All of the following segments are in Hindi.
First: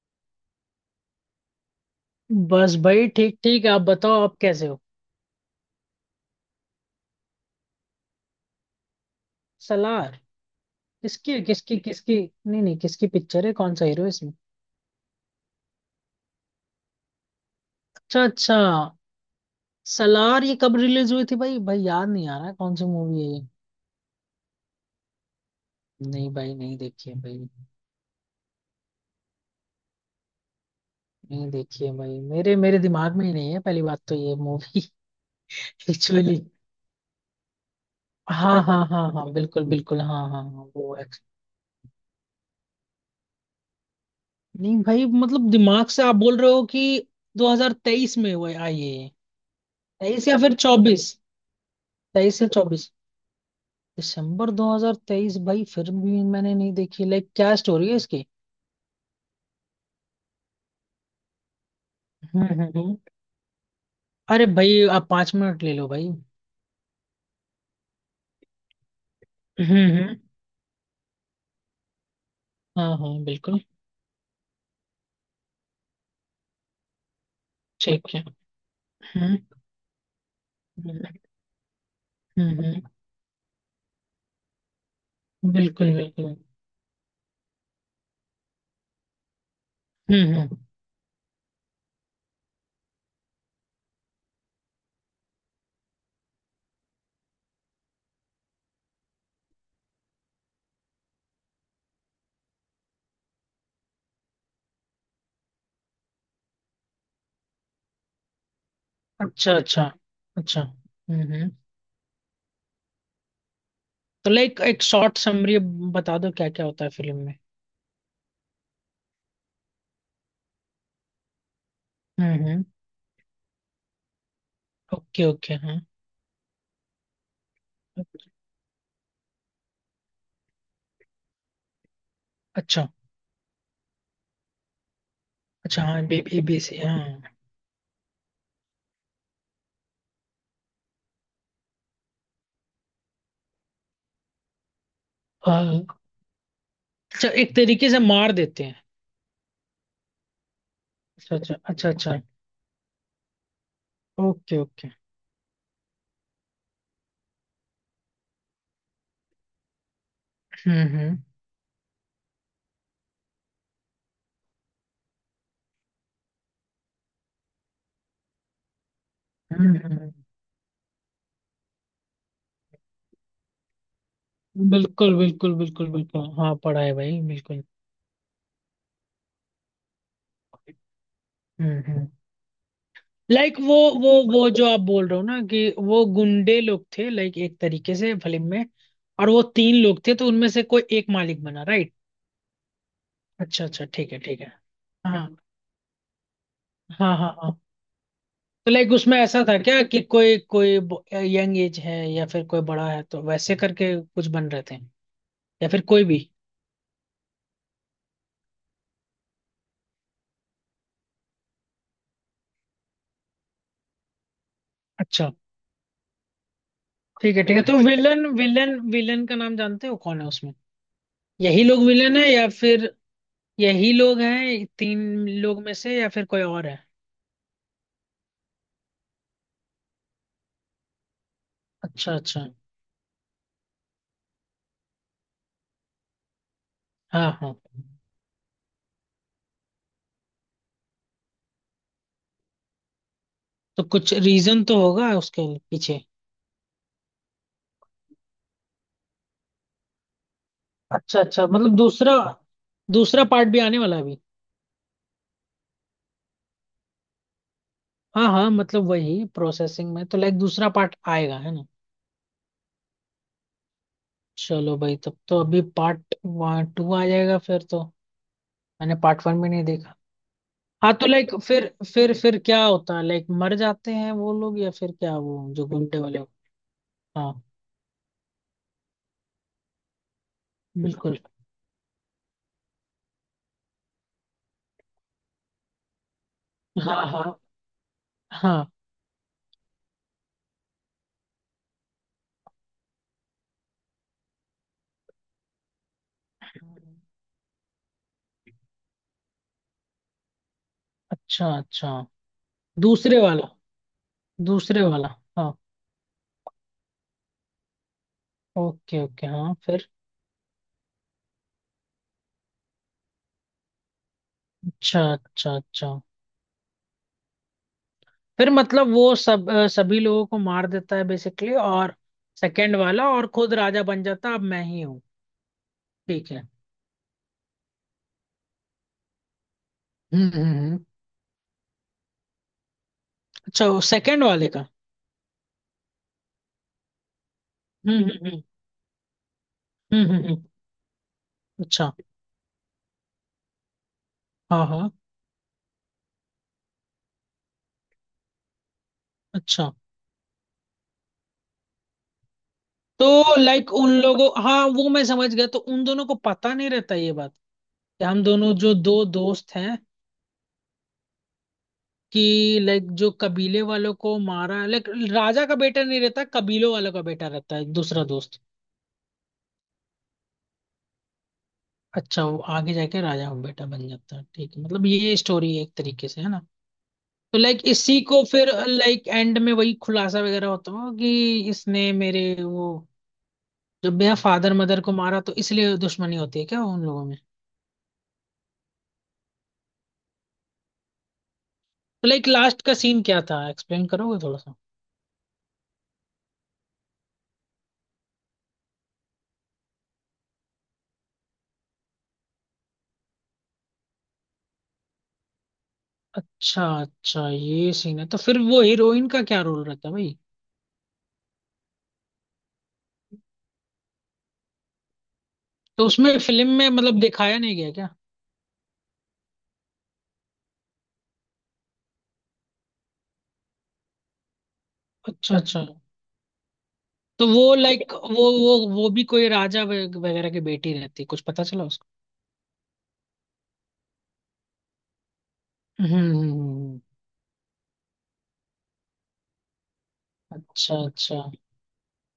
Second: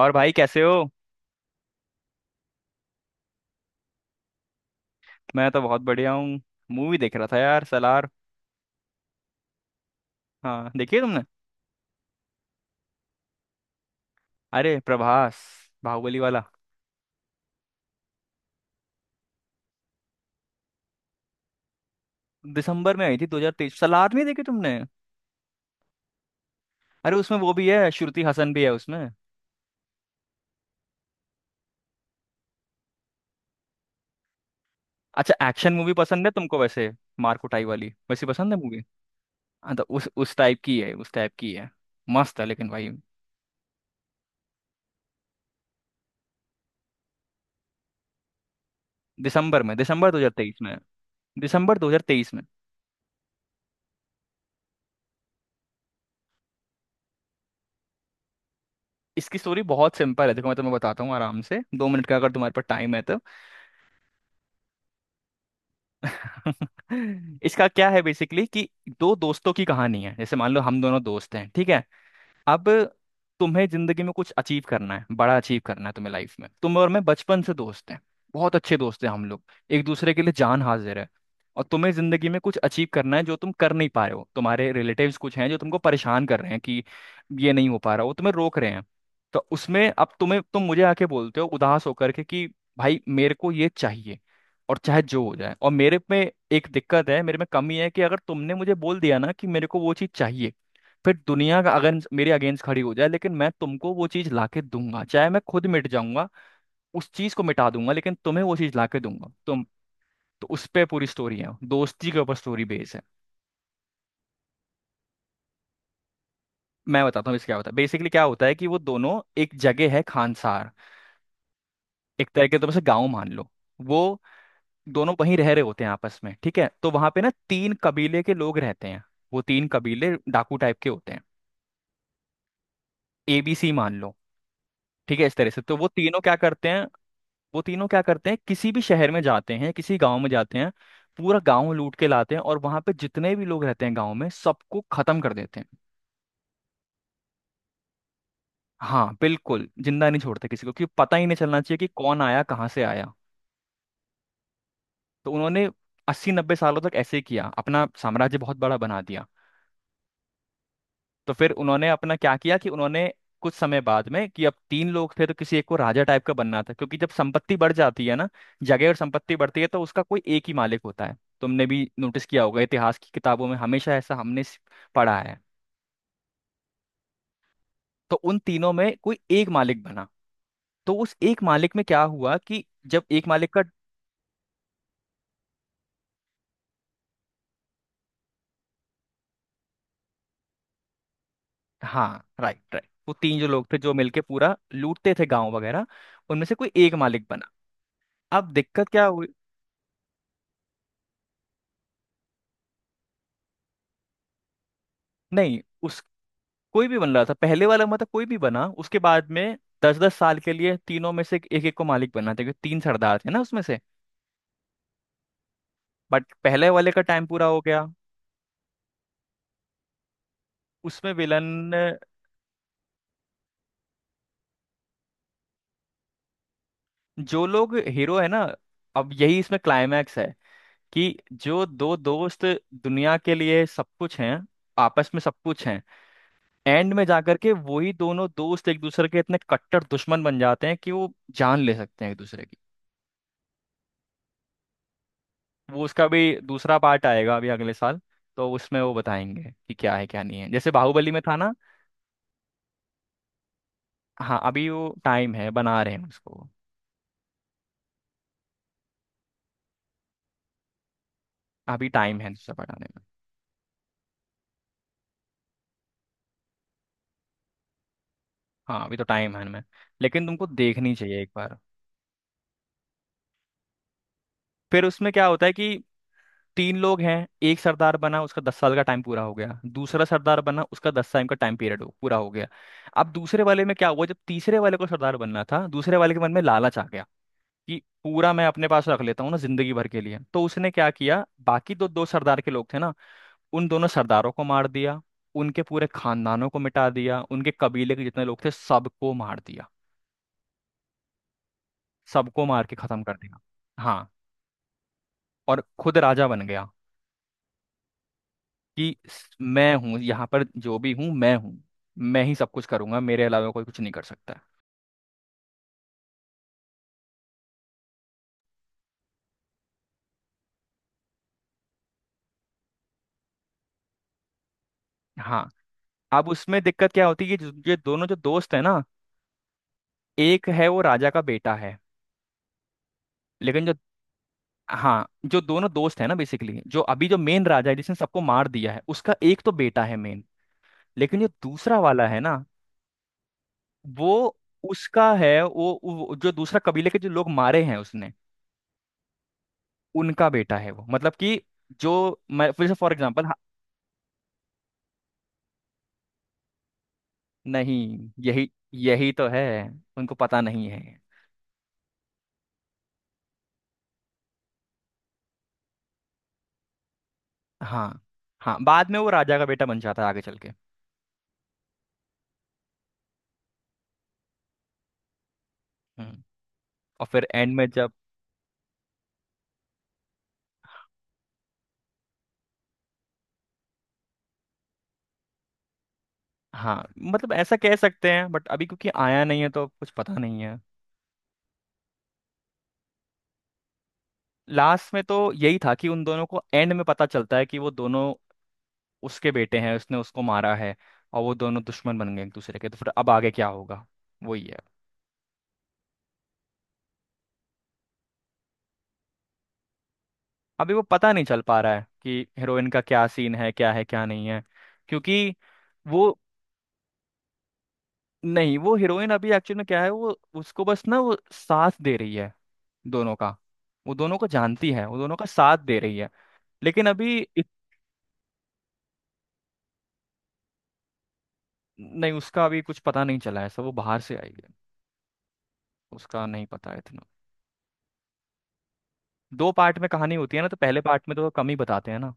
और भाई कैसे हो? बस भाई, ठीक ठीक। आप बताओ, आप कैसे हो? मैं तो बहुत बढ़िया हूँ। मूवी देख रहा था यार, सलार। सलार। हाँ, देखी है तुमने? किसकी है? किसकी? किसकी? नहीं नहीं, किसकी पिक्चर है? कौन सा हीरो है इसमें? अरे प्रभास। बाहुबली वाला। अच्छा अच्छा। सलार ये कब रिलीज हुई थी भाई? याद नहीं आ रहा है कौन सी दिसंबर में आई थी मूवी है। 2023। सलार नहीं देखी तुमने? ये नहीं भाई, नहीं देखी अरे है उसमें भाई। वो भी है, श्रुति हसन भी है उसमें। नहीं देखी है भाई, मेरे मेरे दिमाग में ही नहीं है पहली बात तो ये मूवी। अच्छा, एक्शन मूवी पसंद है एक्चुअली। तुमको वैसे? मार कुटाई वाली वैसी पसंद है हाँ मूवी? हाँ हाँ हाँ, बिल्कुल हाँ तो बिल्कुल, उस हाँ उस हाँ टाइप हाँ, की है, उस टाइप की है। मस्त है लेकिन भाई। नहीं भाई, मतलब दिमाग से आप बोल रहे हो कि 2023 में हुआ आई है ये? दिसंबर में, दिसंबर तेईस या फिर 2023 में। चौबीस? दिसंबर 2023 तेईस में। या चौबीस? दिसंबर 2023, भाई फिर भी मैंने नहीं देखी। लाइक क्या स्टोरी है इसकी? इसकी स्टोरी बहुत सिंपल है। देखो मैं तुम्हें बताता हूँ आराम से, 2 मिनट का अगर हम्म, तुम्हारे हम्म, पास टाइम हम्म। है तो। अरे भाई, आप पांच मिनट ले लो भाई। इसका क्या है, बेसिकली कि दो दोस्तों की कहानी है। हम्म। जैसे मान लो हम दोनों दोस्त हैं, ठीक है। अब हाँ हाँ, बिल्कुल। तुम्हें जिंदगी में कुछ अचीव करना है, बड़ा अचीव करना है तुम्हें लाइफ में। तुम और मैं बचपन से दोस्त हैं, ठीक है। बहुत अच्छे दोस्त हैं हम हम्म, लोग। एक दूसरे के लिए जान हाजिर है। हम्म, और तुम्हें जिंदगी में कुछ हम्म, अचीव करना है जो तुम कर नहीं पा रहे हो, तुम्हारे रिलेटिव्स कुछ हैं जो तुमको बिल्कुल परेशान बिल्कुल। कर रहे हैं कि ये नहीं हो पा रहा, वो तुम्हें रोक रहे हैं। तो उसमें अब हम्म, हम्म। तुम मुझे आके बोलते हो उदास होकर के कि भाई मेरे को ये चाहिए और चाहे जो हो जाए। और मेरे में एक दिक्कत है, मेरे में कमी है कि अगर तुमने मुझे बोल दिया ना कि मेरे को वो चीज़ चाहिए, फिर दुनिया का अगर मेरे अगेंस्ट खड़ी हो जाए लेकिन मैं तुमको वो चीज लाके दूंगा, चाहे मैं खुद मिट जाऊंगा, उस चीज को मिटा दूंगा लेकिन तुम्हें वो चीज लाके दूंगा अच्छा तुम। अच्छा तो अच्छा। उस पे पूरी हम्म, स्टोरी हम्म। है, दोस्ती के ऊपर स्टोरी बेस है। तो लाइक एक शॉर्ट समरी बता दो क्या क्या होता है मैं फिल्म बताता में। हूँ इसका क्या होता है, बेसिकली क्या होता है कि वो दोनों एक जगह है, खानसार। एक हम्म, तरह के हम्म। तुम उसे गाँव मान लो। वो दोनों ओके वहीं रह ओके, रहे हाँ। होते हैं आपस में, ठीक है। तो वहां पे ना तीन कबीले के लोग रहते हैं। वो तीन कबीले डाकू टाइप के होते हैं। अच्छा, एबीसी मान लो, ठीक है, इस तरह से। तो अच्छा वो हाँ तीनों क्या बेबी करते बेबी। हैं, हाँ वो तीनों क्या करते हैं? किसी भी शहर में जाते हैं, किसी गांव में जाते हैं। पूरा गांव लूट के लाते हैं और वहां पे जितने भी लोग रहते हैं गांव में, सबको खत्म कर देते हैं। हाँ। अच्छा, एक तरीके से मार देते हैं? हाँ बिल्कुल, जिंदा नहीं छोड़ते किसी को, क्योंकि पता ही नहीं अच्छा अच्छा चलना चाहिए कि अच्छा अच्छा। कौन आया, कहाँ से आया। Okay okay. तो उन्होंने 80-90 सालों तक ऐसे ही किया, अपना साम्राज्य बहुत बड़ा बना दिया। हम्म, हम्म, तो फिर उन्होंने अपना क्या किया कि उन्होंने कुछ समय बाद में, कि अब तीन लोग थे तो किसी एक को राजा टाइप का बनना था, क्योंकि जब संपत्ति बढ़ जाती है ना, जगह और संपत्ति बढ़ती है हम्म, तो उसका हम्म, कोई एक ही मालिक होता है। तुमने भी नोटिस किया होगा इतिहास की किताबों में, हमेशा ऐसा हमने बिल्कुल पढ़ा है। बिल्कुल बिल्कुल बिल्कुल। हाँ पढ़ा है भाई, बिल्कुल। तो उन तीनों में कोई एक मालिक बना। तो उस एक मालिक हम्म, में क्या हम्म। हुआ कि जब एक मालिक लाइक का, वो, वो जो आप बोल रहे हो ना कि वो गुंडे लोग थे, लाइक एक तरीके से फिल्म में। और वो तीन लोग थे तो उनमें से कोई एक मालिक बना, राइट? हाँ राइट राइट, वो तीन जो अच्छा लोग थे अच्छा, जो ठीक है मिलके ठीक है। पूरा लूटते हाँ थे गांव वगैरह। उनमें से कोई एक हाँ मालिक हाँ। बना। हाँ। अब तो दिक्कत लाइक क्या उसमें हुई? ऐसा था क्या कि कोई कोई यंग एज है, या फिर कोई बड़ा है, तो वैसे करके कुछ बन रहे थे? नहीं, या फिर कोई भी? कोई भी बन रहा था पहले वाला, मतलब कोई भी बना उसके बाद में। 10-10 साल के लिए तीनों में से एक एक को मालिक बनना था, क्योंकि तीन सरदार थे ना उसमें से। अच्छा। बट पहले वाले का टाइम ठीक है पूरा ठीक हो है। तो गया। विलन, विलन, विलन का नाम जानते हो कौन है उसमें? उसमें यही विलन, लोग विलेन है या फिर? यही लोग हैं तीन लोग में से, या फिर कोई और है? जो लोग हीरो है ना, अब यही इसमें क्लाइमैक्स है कि जो दो अच्छा दोस्त अच्छा। दुनिया के लिए सब कुछ हैं, आपस में सब कुछ हैं, एंड में हाँ जाकर के हाँ। वही दोनों दोस्त एक दूसरे के इतने कट्टर दुश्मन बन जाते हैं कि वो जान ले सकते हैं एक दूसरे की। तो कुछ रीजन तो होगा उसके वो पीछे। उसका भी दूसरा पार्ट आएगा अभी अगले साल। तो उसमें वो बताएंगे कि क्या है क्या नहीं है, जैसे बाहुबली में अच्छा था अच्छा, ना। मतलब दूसरा, दूसरा पार्ट भी आने वाला है अभी? हाँ अभी वो टाइम है, बना रहे हैं उसको। हाँ हाँ, मतलब वही प्रोसेसिंग में, तो लाइक दूसरा पार्ट आएगा, है ना? अभी टाइम है दूसरा बनाने में। चलो भाई, तब तो अभी पार्ट वन टू आ जाएगा फिर तो। हाँ मैंने अभी तो पार्ट टाइम वन है भी इनमें। नहीं देखा। लेकिन तुमको हाँ देखनी तो चाहिए एक लाइक बार। फिर क्या होता है, लाइक मर जाते हैं वो लोग या फिर फिर उसमें क्या क्या होता वो है जो कि गुंडे वाले? तीन लोग हैं। हाँ। एक सरदार बना, उसका 10 साल का टाइम पूरा हो गया, दूसरा सरदार बना उसका दस बिल्कुल। टाइम का टाइम पीरियड हो पूरा हो गया। अब दूसरे वाले में क्या हुआ, जब तीसरे वाले को सरदार बनना था, दूसरे वाले के मन में लालच आ गया हाँ हाँ कि पूरा मैं अपने हाँ। पास रख लेता हूँ ना जिंदगी भर के लिए। तो उसने क्या किया, बाकी दो दो सरदार के लोग थे ना, उन दोनों सरदारों को मार दिया, उनके पूरे खानदानों को मिटा दिया, उनके कबीले के जितने लोग थे सबको मार दिया। अच्छा अच्छा। सबको मार के खत्म कर दूसरे दिया। वाला? हाँ, दूसरे वाला। हाँ। और खुद राजा बन गया। कि ओके ओके, हाँ मैं फिर? हूँ यहाँ पर, जो भी हूँ मैं हूँ। मैं ही सब कुछ करूंगा, मेरे अलावा कोई कुछ नहीं कर सकता। अच्छा अच्छा अच्छा। फिर मतलब वो सब सभी लोगों को मार देता है बेसिकली, और सेकंड वाला और खुद राजा बन जाता, अब मैं ही हूँ। हाँ। अब ठीक है। उसमें दिक्कत क्या होती है, ये ये दोनों जो दोस्त है ना, हम्म, हम्म, एक है वो राजा का बेटा है। लेकिन अच्छा, जो, वो सेकंड वाले का? हाँ, जो दोनों दोस्त है ना बेसिकली, जो अभी जो मेन राजा है जिसने हम्म, सबको हम्म, हम्म, मार दिया है, उसका एक तो बेटा है हम्म, मेन। लेकिन जो दूसरा अच्छा। वाला है ना, वो हाँ हाँ। उसका है वो, जो दूसरा कबीले के जो लोग मारे हैं उसने, अच्छा। उनका बेटा है वो, मतलब कि जो, मैं फिर से फॉर एग्जाम्पल, तो लाइक उन लोगों, हाँ वो मैं समझ गया, तो उन दोनों को पता नहीं रहता ये बात नहीं कि हम यही दोनों जो दो यही तो है। दोस्त हैं? उनको पता नहीं है। कि लाइक जो कबीले वालों को मारा, लाइक राजा का बेटा नहीं रहता, कबीलों वालों का बेटा रहता है हाँ दूसरा दोस्त? हाँ, बाद में वो राजा का बेटा बन जाता है आगे चल के। अच्छा, वो आगे जाके राजा का बेटा बन जाता है, ठीक है, मतलब ये स्टोरी है एक तरीके से, हम्म। है ना? और फिर तो एंड लाइक में जब, इसी को फिर, लाइक एंड में वही खुलासा वगैरह होता हो कि इसने मेरे वो, जब मेरा फादर मदर को मारा, तो इसलिए दुश्मनी होती है क्या हाँ उन लोगों में? मतलब ऐसा कह सकते हैं, बट अभी क्योंकि आया नहीं है तो कुछ पता नहीं। तो लाइक लास्ट का सीन क्या था, एक्सप्लेन करोगे थोड़ा सा? लास्ट में तो यही था कि उन दोनों को एंड में पता चलता है कि वो दोनों उसके बेटे हैं, उसने उसको मारा है, और वो दोनों दुश्मन बन गए एक दूसरे के। तो फिर अब आगे क्या होगा, वही है। अच्छा अच्छा, ये सीन है। तो फिर वो हीरोइन का क्या रोल रहता है भाई? अभी वो पता नहीं चल पा रहा है कि हीरोइन का क्या सीन है, क्या है क्या नहीं है, क्योंकि तो वो, उसमें फिल्म में मतलब दिखाया नहीं गया क्या? नहीं वो हीरोइन अभी एक्चुअल में क्या है वो, उसको बस ना वो साथ दे रही है दोनों का। वो दोनों को जानती है, वो दोनों का अच्छा साथ अच्छा। दे रही है। लेकिन अभी तो वो लाइक, वो वो भी कोई राजा वगैरह की बेटी रहती है? कुछ पता चला उसको? नहीं उसका अभी कुछ पता नहीं चला है, सब वो बाहर से आई है। हम्म, उसका नहीं पता है हम्म। इतना। दो पार्ट में कहानी होती है ना, तो अच्छा पहले पार्ट में अच्छा। तो कम ही बताते हैं ना।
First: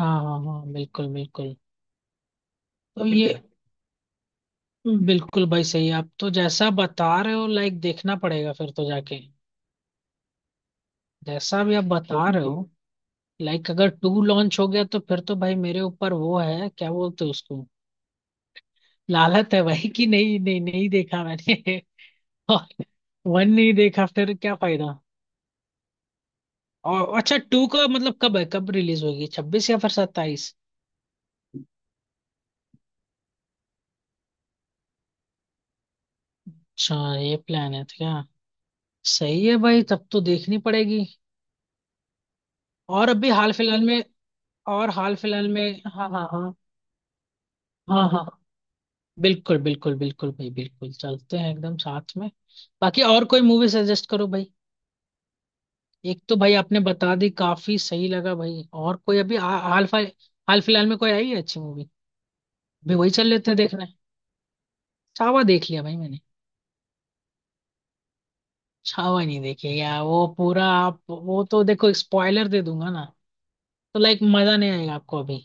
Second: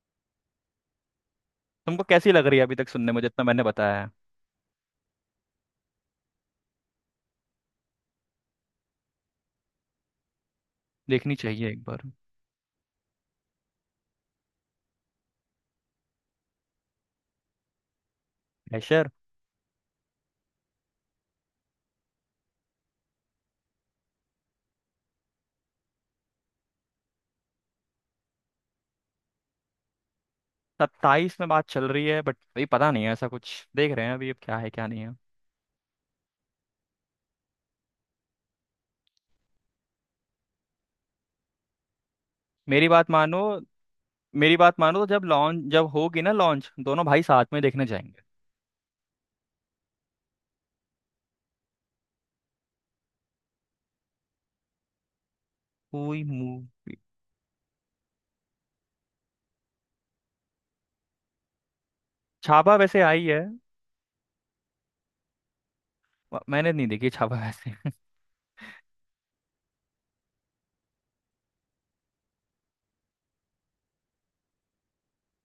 हाँ हाँ हाँ, बिल्कुल बिल्कुल। तुमको कैसी लग रही है अभी तक, तो सुनने में ये, जितना मैंने बताया है? बिल्कुल भाई सही है। आप तो जैसा बता रहे हो, लाइक देखना पड़ेगा फिर तो जाके। देखनी जैसा चाहिए भी एक आप बार। बता रहे हो, लाइक अगर टू लॉन्च हो गया, तो फिर तो भाई मेरे ऊपर वो है, क्या बोलते हैं उसको, प्रेशर। लालत है भाई कि नहीं नहीं, नहीं देखा मैंने। और वन नहीं देखा, फिर क्या फायदा। और अच्छा, टू का मतलब कब है, कब रिलीज होगी, छब्बीस या फिर सत्ताईस? 27 में बात चल रही है, बट अभी पता नहीं है, ऐसा कुछ देख रहे हैं अभी, अब क्या है क्या नहीं है। अच्छा, ये प्लान है तो क्या, सही है भाई, तब तो देखनी पड़ेगी। मेरी और बात अभी मानो। हाल फिलहाल में। मेरी बात और मानो, तो हाल जब फिलहाल लॉन्च में। जब हाँ होगी हाँ ना हाँ। लॉन्च, दोनों भाई साथ में देखने हाँ जाएंगे। हाँ। बिल्कुल बिल्कुल बिल्कुल भाई, बिल्कुल चलते हैं एकदम साथ में। बाकी और कोई मूवी सजेस्ट करो भाई। कोई एक तो भाई आपने मूवी, बता दी, काफी सही लगा भाई। और कोई अभी हाल फिलहाल, हाल फिलहाल में कोई आई है अच्छी मूवी? छापा अभी वैसे वही आई चल है। लेते हैं देखना है। छावा देख लिया भाई मैंने। मैंने नहीं देखी छापा वैसे। छावा नहीं देखी है यार वो, पूरा आप, वो तो देखो स्पॉइलर दे दूंगा ना, तो लाइक मजा नहीं आएगा आपको अभी।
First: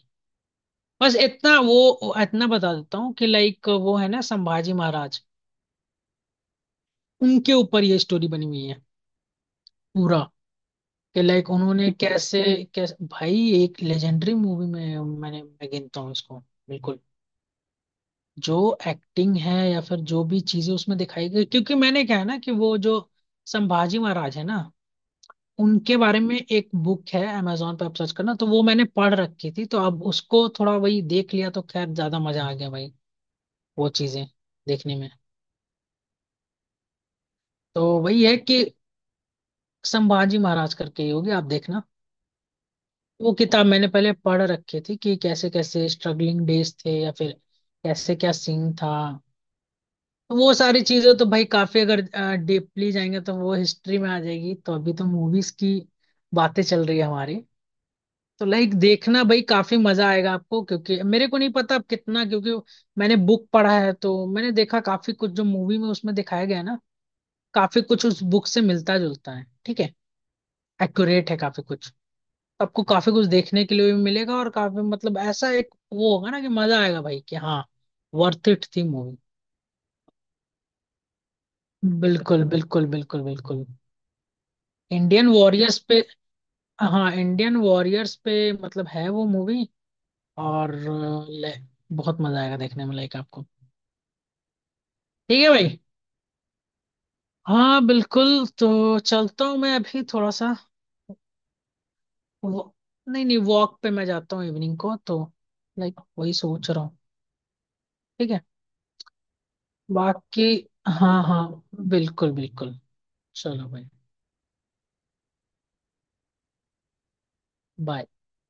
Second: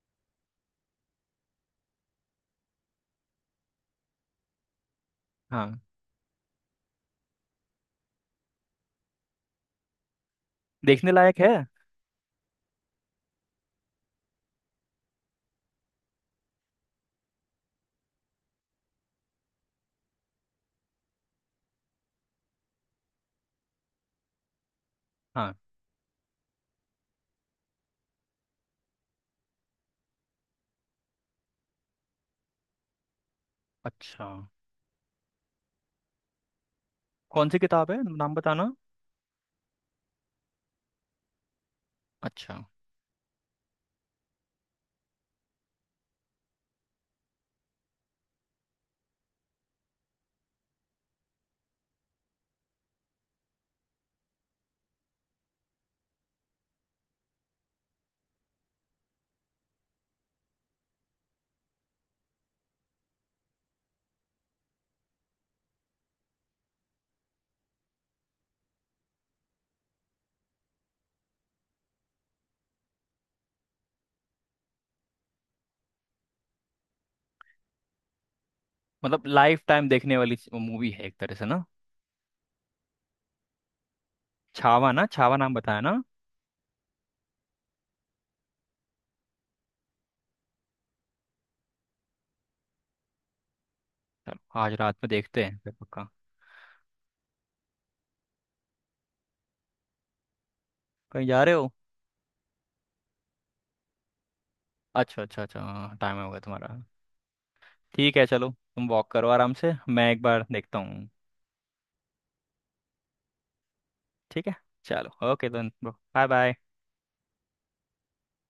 बस इतना वो, इतना बता देता हूँ कि लाइक वो है ना संभाजी महाराज, हाँ। उनके ऊपर ये स्टोरी बनी हुई है पूरा। देखने कि लायक है। लाइक उन्होंने कैसे, कैसे भाई, एक लेजेंडरी मूवी में मैंने, मैं गिनता हूँ इसको। बिल्कुल। जो एक्टिंग है, या फिर जो भी चीजें उसमें दिखाई गई, क्योंकि मैंने क्या है ना कि वो जो संभाजी महाराज है ना, हाँ। उनके बारे में एक बुक है, Amazon पे आप सर्च करना, तो वो मैंने पढ़ रखी थी, तो अब उसको थोड़ा वही देख लिया, तो खैर ज्यादा मजा आ गया भाई वो चीजें अच्छा, देखने में। कौन सी तो किताब है, वही नाम है कि बताना। संभाजी महाराज करके ही होगी, आप देखना। अच्छा। वो किताब मैंने पहले पढ़ रखी थी, कि कैसे कैसे स्ट्रगलिंग डेज थे, या फिर कैसे क्या सीन था। तो वो सारी चीजें तो भाई काफी, अगर डीपली जाएंगे तो वो हिस्ट्री में आ जाएगी, तो अभी तो मूवीज की बातें चल रही है हमारी। तो लाइक देखना भाई, काफी मजा आएगा आपको, क्योंकि मेरे को नहीं पता अब कितना, क्योंकि मैंने बुक पढ़ा है, तो मैंने देखा काफी कुछ जो मूवी में उसमें दिखाया गया है ना, काफी कुछ उस बुक से मिलता जुलता है, ठीक है एक्यूरेट है काफी कुछ। आपको काफी कुछ देखने के लिए भी मिलेगा, और काफी मतलब ऐसा एक वो होगा ना कि मजा आएगा भाई कि हाँ वर्थ इट थी मूवी। मतलब लाइफ टाइम देखने वाली मूवी है एक तरह से ना। बिल्कुल बिल्कुल बिल्कुल बिल्कुल। छावा ना? इंडियन छावा नाम वॉरियर्स बताया पे, ना? हाँ इंडियन वॉरियर्स पे मतलब है वो मूवी। और बहुत मजा आएगा देखने में लाइक आपको। चलो आज रात में ठीक देखते है हैं फिर भाई। पक्का। हाँ बिल्कुल, तो चलता हूँ मैं अभी थोड़ा सा। कहीं जा रहे हो? वो, नहीं नहीं, वॉक पे मैं जाता हूँ इवनिंग को अच्छा तो, अच्छा अच्छा, हाँ लाइक टाइम हो वही गया तुम्हारा। सोच रहा हूँ। ठीक है ठीक है। चलो, तुम वॉक करो आराम से, मैं एक बाकी बार देखता हूँ। हाँ हाँ, बिल्कुल बिल्कुल, चलो भाई। ठीक है चलो, okay then bro, bye bye. Bye.